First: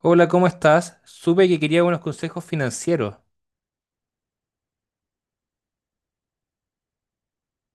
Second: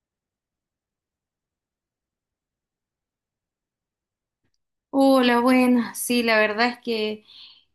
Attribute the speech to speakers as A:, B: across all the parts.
A: Hola, ¿cómo estás? Supe que quería unos consejos financieros.
B: Hola, buenas. Sí, la verdad es que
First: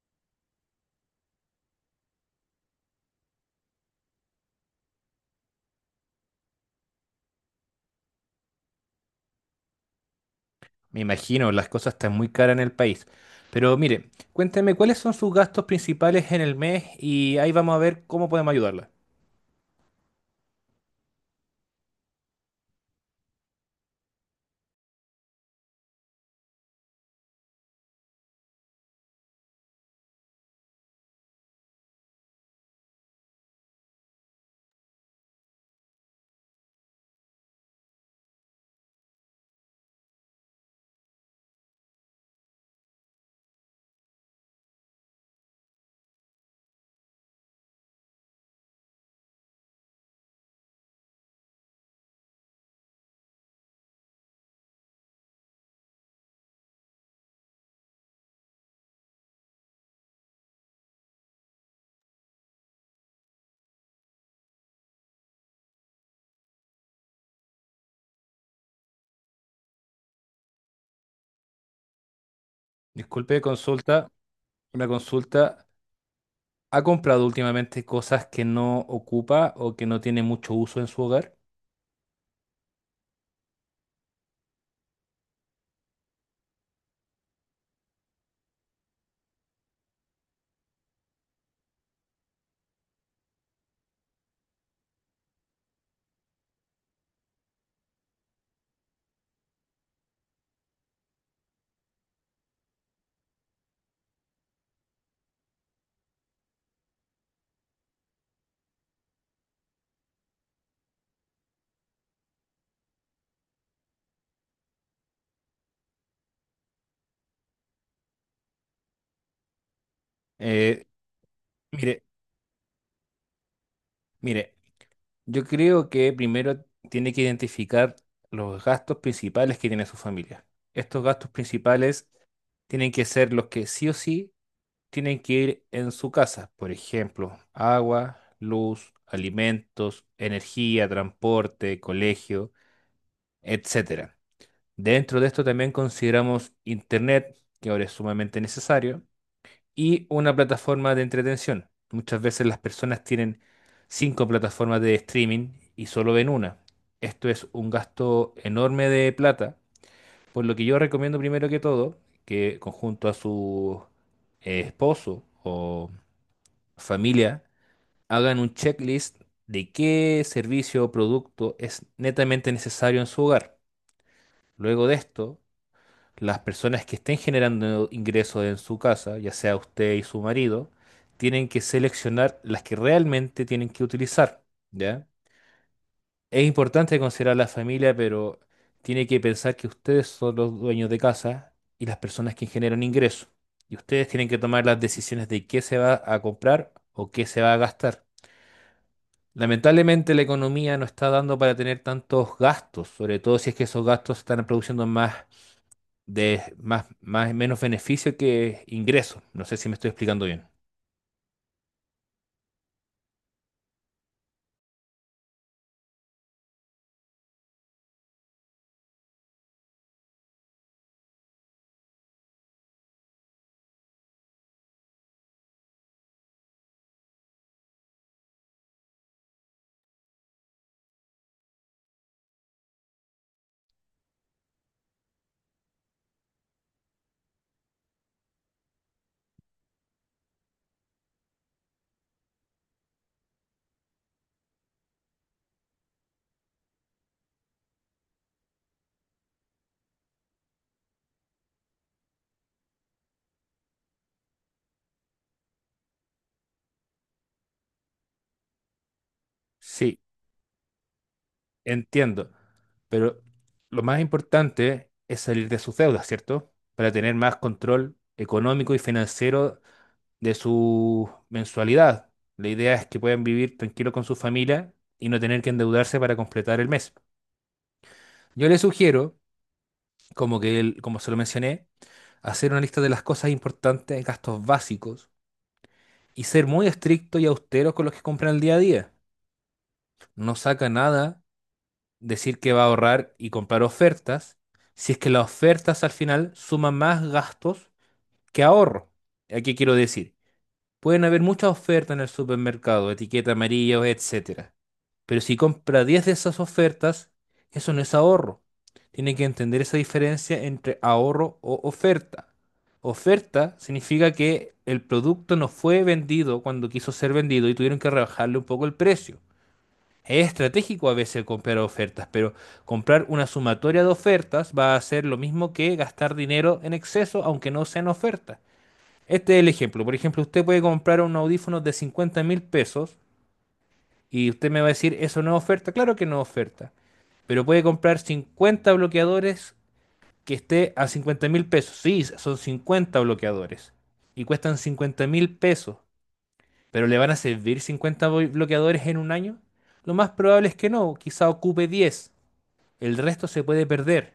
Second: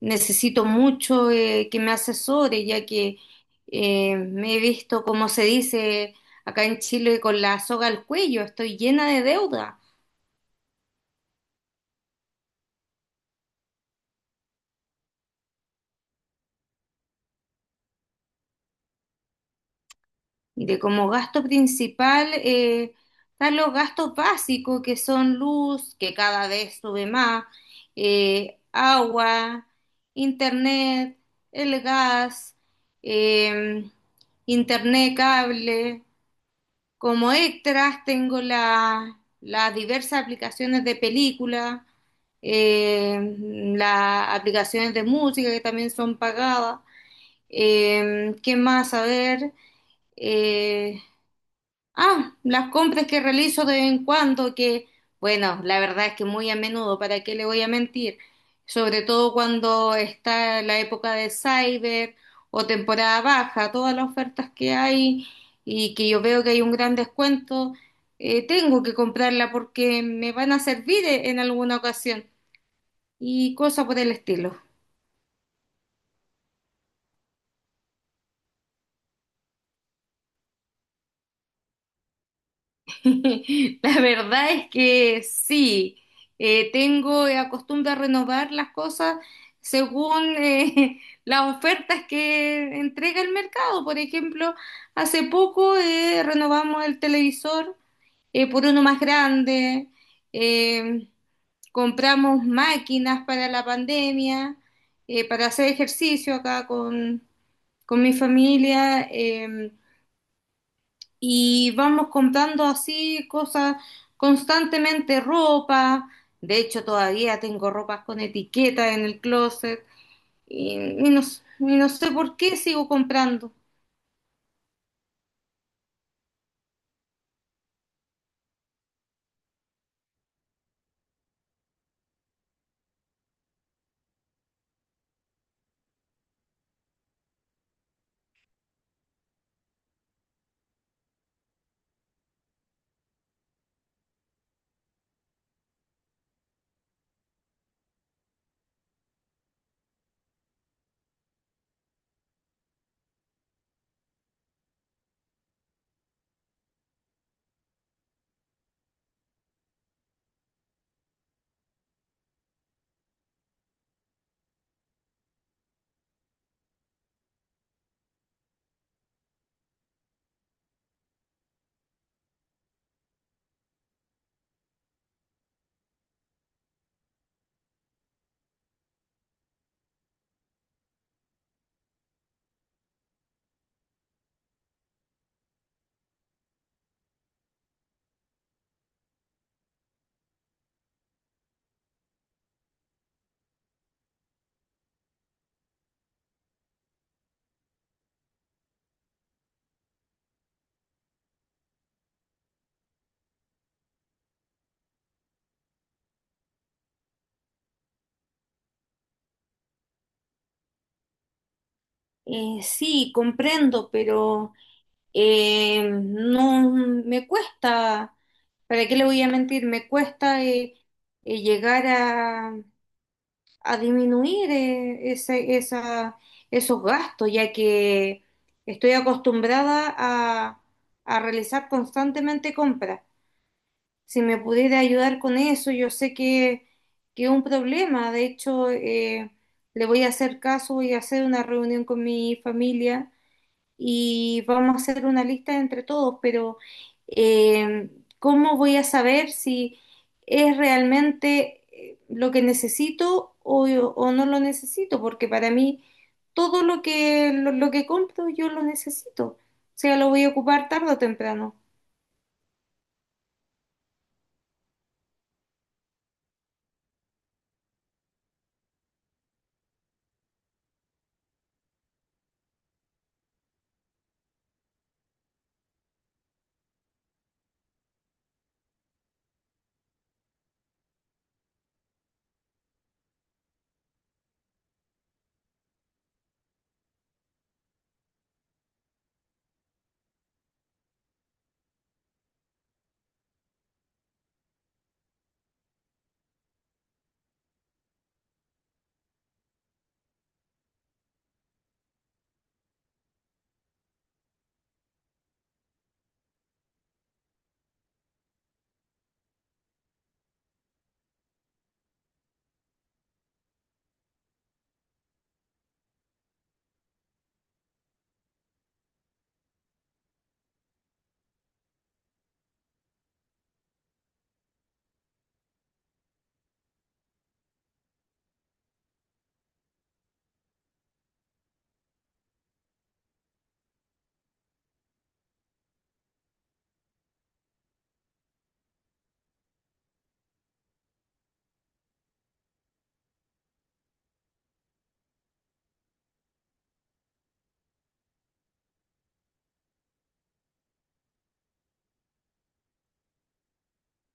B: necesito mucho que me asesore, ya que me he visto, como se dice acá en Chile, con la soga al cuello. Estoy llena de deuda.
A: Me imagino, las cosas están muy caras en el país. Pero mire, cuénteme cuáles son sus gastos principales en el mes y ahí vamos a ver cómo podemos ayudarla.
B: De como gasto principal están los gastos básicos, que son luz, que cada vez sube más, agua, internet, el gas, eh, internet, cable. Como extras tengo las diversas aplicaciones de película, eh, las aplicaciones de música que también son pagadas. ¿Qué más? A ver, eh, ah, las compras que realizo de vez en cuando, que bueno, la verdad es que muy a menudo, ¿para qué le voy a mentir? Sobre todo cuando está la época de Cyber o temporada baja, todas las ofertas que hay y que yo veo que hay un gran descuento, tengo que comprarla porque me van a servir en alguna ocasión
A: Disculpe,
B: y cosas por
A: consulta,
B: el estilo.
A: una consulta. ¿Ha comprado últimamente cosas que no ocupa o que no tiene mucho uso en su hogar?
B: La verdad es que sí, tengo la costumbre de renovar las cosas según las ofertas que entrega el mercado. Por ejemplo, hace poco renovamos el televisor por uno más grande, eh, compramos máquinas para la pandemia, para hacer ejercicio acá con mi familia. Y vamos comprando así cosas constantemente, ropa. De hecho, todavía tengo ropas con etiqueta en el closet y,
A: Eh,
B: y no
A: mire,
B: sé por qué sigo comprando.
A: mire, yo creo que primero tiene que identificar los gastos principales que tiene su familia. Estos gastos principales tienen que ser los que sí o sí tienen que ir en su casa. Por ejemplo, agua, luz, alimentos, energía, transporte, colegio, etcétera. Dentro de esto también consideramos internet, que ahora es sumamente necesario, y una plataforma de entretención. Muchas veces las personas tienen cinco plataformas de streaming y solo ven una. Esto es un gasto enorme de plata, por lo que yo recomiendo primero que todo que conjunto a su esposo o familia hagan un checklist de qué servicio o producto es netamente necesario en su hogar. Luego de esto, las personas que estén generando ingresos en su casa, ya sea usted y su marido, tienen que seleccionar las que realmente tienen que utilizar, ¿ya? Es importante considerar la familia, pero tiene que pensar que ustedes son los dueños de casa y las personas que generan ingresos. Y ustedes tienen que tomar las decisiones de qué se va a comprar o qué se va a gastar. Lamentablemente la economía no está dando para tener tantos gastos, sobre todo si es que esos gastos están produciendo más de más, más menos beneficio que ingreso. No sé si me estoy explicando bien.
B: Sí, comprendo, pero no me cuesta, ¿para qué le voy a mentir? Me cuesta llegar a disminuir esos gastos, ya que estoy acostumbrada a realizar constantemente compras. Si me pudiera ayudar con eso, yo sé que es un problema. De hecho, le voy a hacer caso, voy a hacer una reunión con mi familia y vamos a hacer una lista entre todos, pero eh, ¿cómo voy a saber si es realmente lo que necesito o no lo necesito? Porque para mí todo lo que, lo que compro yo lo necesito, o sea,
A: Sí,
B: lo voy a ocupar tarde o temprano.
A: entiendo, pero lo más importante es salir de sus deudas, ¿cierto? Para tener más control económico y financiero de su mensualidad. La idea es que puedan vivir tranquilo con su familia y no tener que endeudarse para completar el mes. Yo le sugiero, como que como se lo mencioné, hacer una lista de las cosas importantes, gastos básicos y ser muy estricto y austero con los que compran el día a día. No saca nada decir que va a ahorrar y comprar ofertas, si es que las ofertas al final suman más gastos que ahorro. ¿A qué quiero decir? Pueden haber muchas ofertas en el supermercado, etiqueta amarillo, etcétera. Pero si compra 10 de esas ofertas, eso no es ahorro. Tiene que entender esa diferencia entre ahorro o oferta. Oferta significa que el producto no fue vendido cuando quiso ser vendido y tuvieron que rebajarle un poco el precio. Es estratégico a veces comprar ofertas, pero comprar una sumatoria de ofertas va a ser lo mismo que gastar dinero en exceso, aunque no sean ofertas. Este es el ejemplo. Por ejemplo, usted puede comprar un audífono de 50.000 pesos y usted me va a decir, ¿eso no es oferta? Claro que no es oferta. Pero puede comprar 50 bloqueadores que esté a 50.000 pesos. Sí, son 50 bloqueadores. Y cuestan 50.000 pesos. ¿Pero le van a servir 50 bloqueadores en un año? Lo más probable es que no, quizá ocupe 10. El resto se puede perder.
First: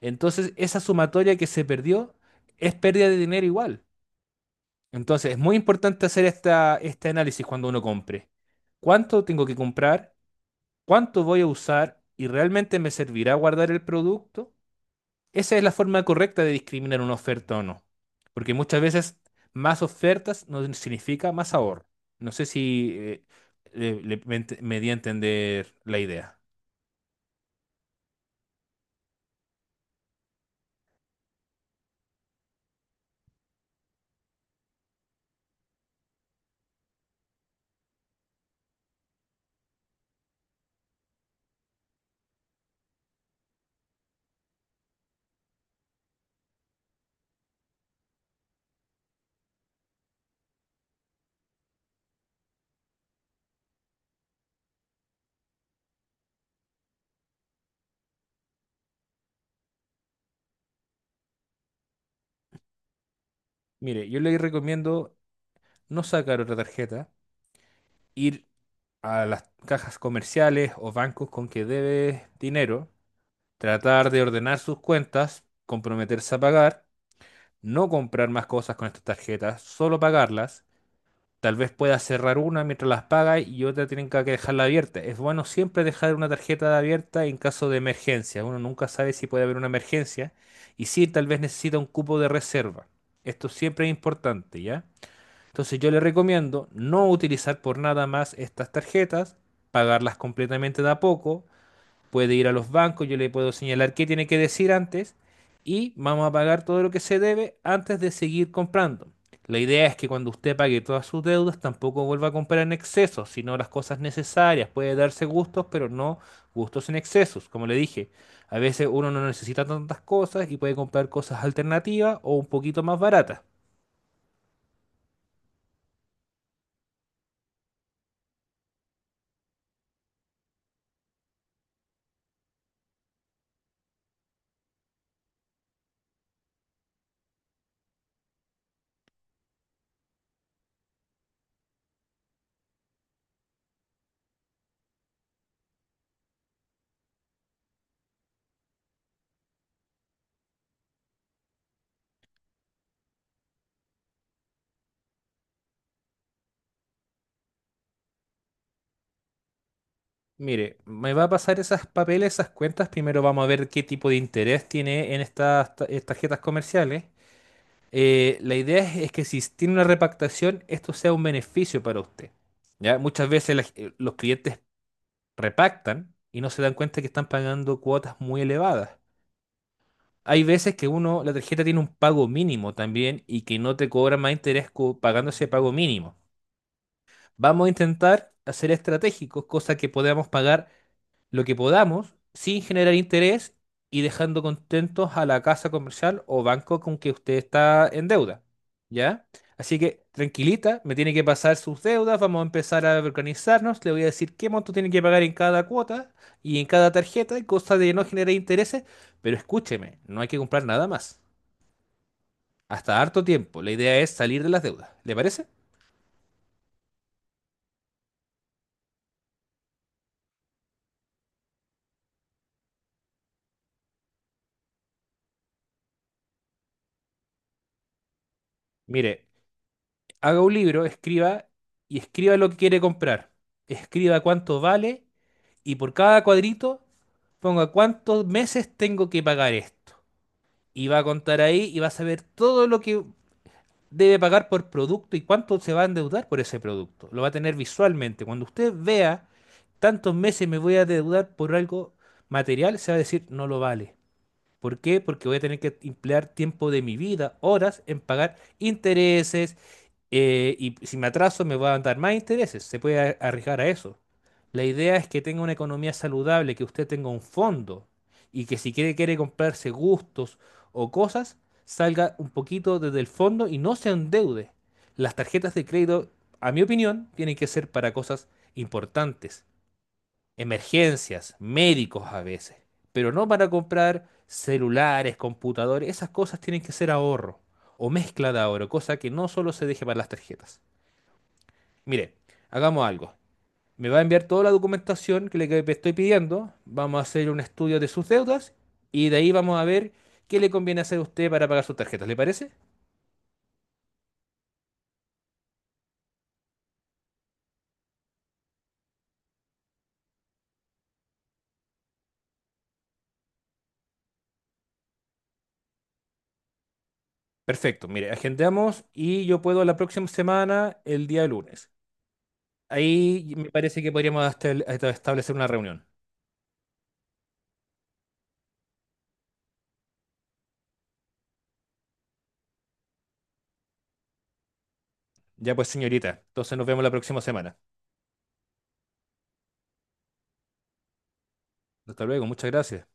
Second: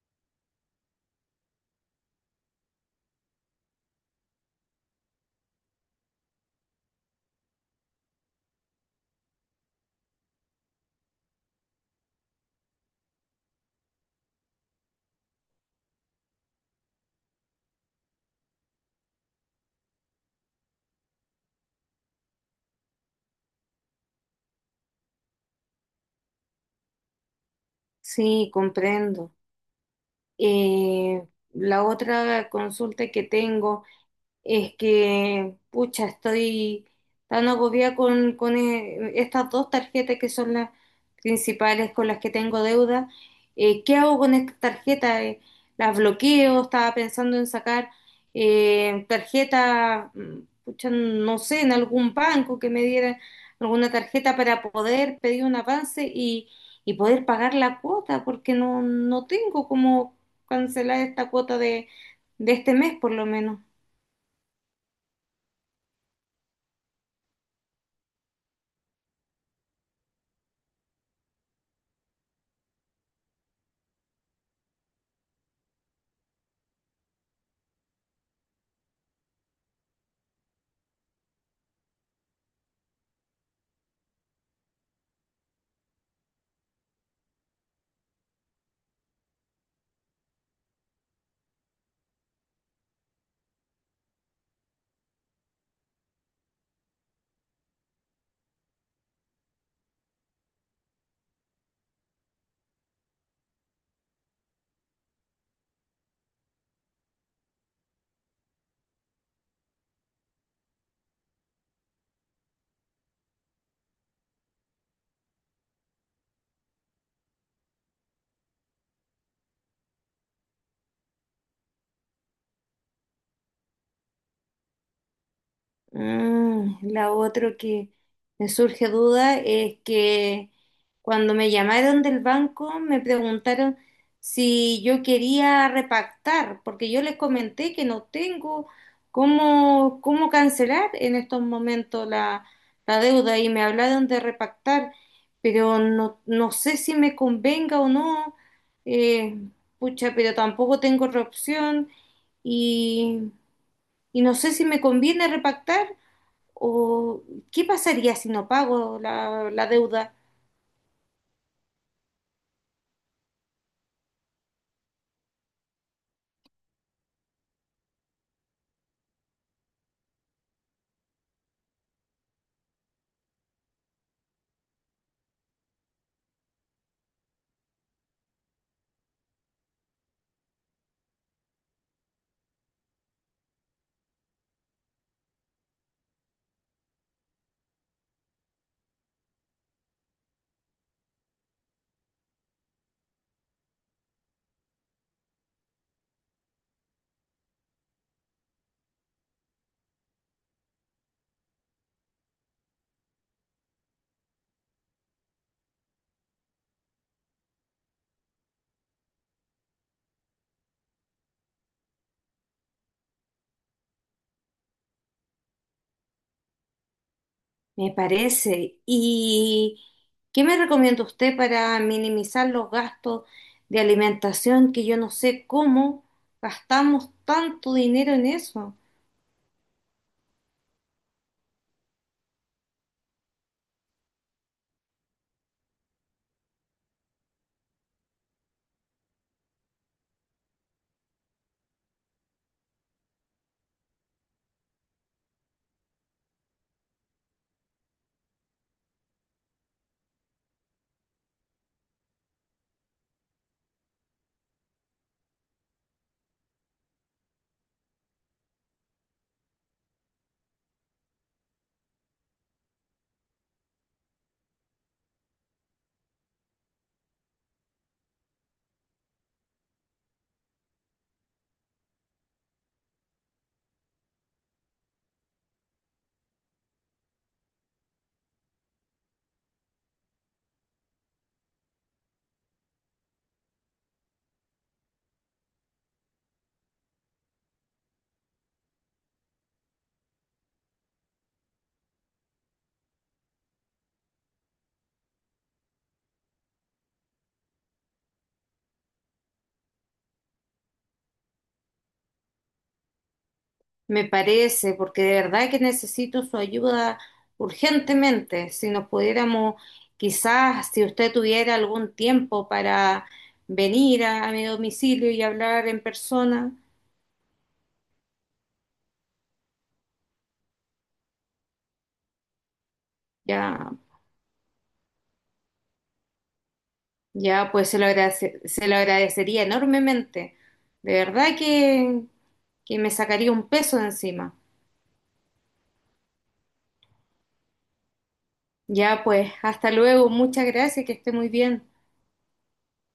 A: Entonces, esa sumatoria que se perdió es pérdida de dinero igual. Entonces, es muy importante hacer este análisis cuando uno compre. ¿Cuánto tengo que comprar? ¿Cuánto voy a usar? ¿Y realmente me servirá guardar el producto? Esa es la forma correcta de discriminar una oferta o no. Porque muchas veces más ofertas no significa más ahorro. No sé si me di a entender la idea.
B: Sí, comprendo. Eh, la otra consulta que tengo... Es que, pucha, estoy tan agobiada con estas dos tarjetas que son las principales con las que tengo deuda. ¿Qué hago con estas tarjetas? ¿Las bloqueo? Estaba pensando en sacar tarjeta, pucha, no sé, en algún banco que me diera alguna tarjeta para poder pedir un avance y poder pagar la cuota, porque no, no tengo cómo cancelar esta cuota de este mes por lo menos.
A: Mire, yo le recomiendo no sacar otra tarjeta, ir a las cajas comerciales o bancos con que debe dinero, tratar de ordenar sus cuentas, comprometerse a pagar, no comprar más cosas con estas tarjetas, solo pagarlas. Tal vez puedas cerrar una mientras las pagas y otra tienen que dejarla abierta. Es bueno siempre dejar una tarjeta abierta en caso de emergencia. Uno nunca sabe si puede haber una emergencia y si tal vez necesita un cupo de reserva. Esto siempre es importante, ¿ya? Entonces yo le recomiendo no utilizar por nada más estas tarjetas, pagarlas completamente de a poco, puede ir a los bancos, yo le puedo señalar qué tiene que decir antes y vamos a pagar todo lo que se debe antes de seguir comprando. La idea es que cuando usted pague todas sus deudas tampoco vuelva a comprar en exceso, sino las cosas necesarias. Puede darse gustos, pero no gustos en excesos. Como le dije, a veces uno no necesita tantas cosas y puede comprar cosas alternativas o un poquito más baratas.
B: Mm, la otra que me surge duda es que cuando me llamaron del banco me preguntaron si yo quería repactar, porque yo les comenté que no tengo cómo, cómo cancelar en estos momentos la, la deuda y me hablaron de repactar, pero no, no sé si me convenga o no, eh, pucha, pero tampoco tengo otra opción y, y no sé si me conviene repactar. ¿O qué pasaría si no pago la, la deuda?
A: Mire, me va a pasar esas papeles, esas cuentas. Primero vamos a ver qué tipo de interés tiene en estas tarjetas comerciales. La idea es que si tiene una repactación, esto sea un beneficio para usted. ¿Ya? Muchas veces los clientes repactan y no se dan cuenta que están pagando cuotas muy elevadas. Hay veces que uno, la tarjeta tiene un pago mínimo también y que no te cobra más interés pagando ese pago mínimo. Vamos a intentar hacer estratégicos, cosa que podamos pagar lo que podamos sin generar interés y dejando contentos a la casa comercial o banco con que usted está en deuda, ¿ya? Así que tranquilita, me tiene que pasar sus deudas, vamos a empezar a organizarnos, le voy a decir qué monto tiene que pagar en cada cuota y en cada tarjeta, cosa de no generar intereses, pero escúcheme, no hay que comprar nada más. Hasta harto tiempo, la idea es salir de las deudas, ¿le parece?
B: Me parece. ¿Y qué me recomienda usted para minimizar los gastos de alimentación que yo no sé cómo gastamos tanto dinero en eso?
A: Mire, haga un libro, escriba y escriba lo que quiere comprar. Escriba cuánto vale y por cada cuadrito ponga cuántos meses tengo que pagar esto. Y va a contar ahí y va a saber todo lo que debe pagar por producto y cuánto se va a endeudar por ese producto. Lo va a tener visualmente. Cuando usted vea tantos meses me voy a endeudar por algo material, se va a decir no lo vale. ¿Por qué? Porque voy a tener que emplear tiempo de mi vida, horas, en pagar intereses y si me atraso me va a dar más intereses, se puede arriesgar a eso. La idea es que tenga una economía saludable, que usted tenga un fondo y que si quiere, quiere comprarse gustos o cosas, salga un poquito desde el fondo y no se endeude. Las tarjetas de crédito, a mi opinión, tienen que ser para cosas importantes, emergencias, médicos a veces, pero no para comprar celulares, computadores, esas cosas tienen que ser ahorro o mezcla de ahorro, cosa que no solo se deje para las tarjetas. Mire, hagamos algo. Me va a enviar toda la documentación que le que estoy pidiendo. Vamos a hacer un estudio de sus deudas y de ahí vamos a ver qué le conviene hacer a usted para pagar sus tarjetas. ¿Le parece?
B: Me parece, porque de verdad que necesito su ayuda urgentemente. Si nos pudiéramos, quizás, si usted tuviera algún tiempo para venir a mi domicilio y hablar en persona,
A: Perfecto. Mire, agendamos y yo puedo la próxima semana, el día lunes. Ahí me
B: ya.
A: parece que podríamos hasta establecer una reunión.
B: Ya, pues se lo agradecería enormemente. De verdad que me sacaría un peso de encima.
A: Ya pues, señorita. Entonces nos vemos la próxima semana.
B: Ya, pues, hasta luego. Muchas gracias, que esté muy bien.
A: Hasta luego. Muchas gracias.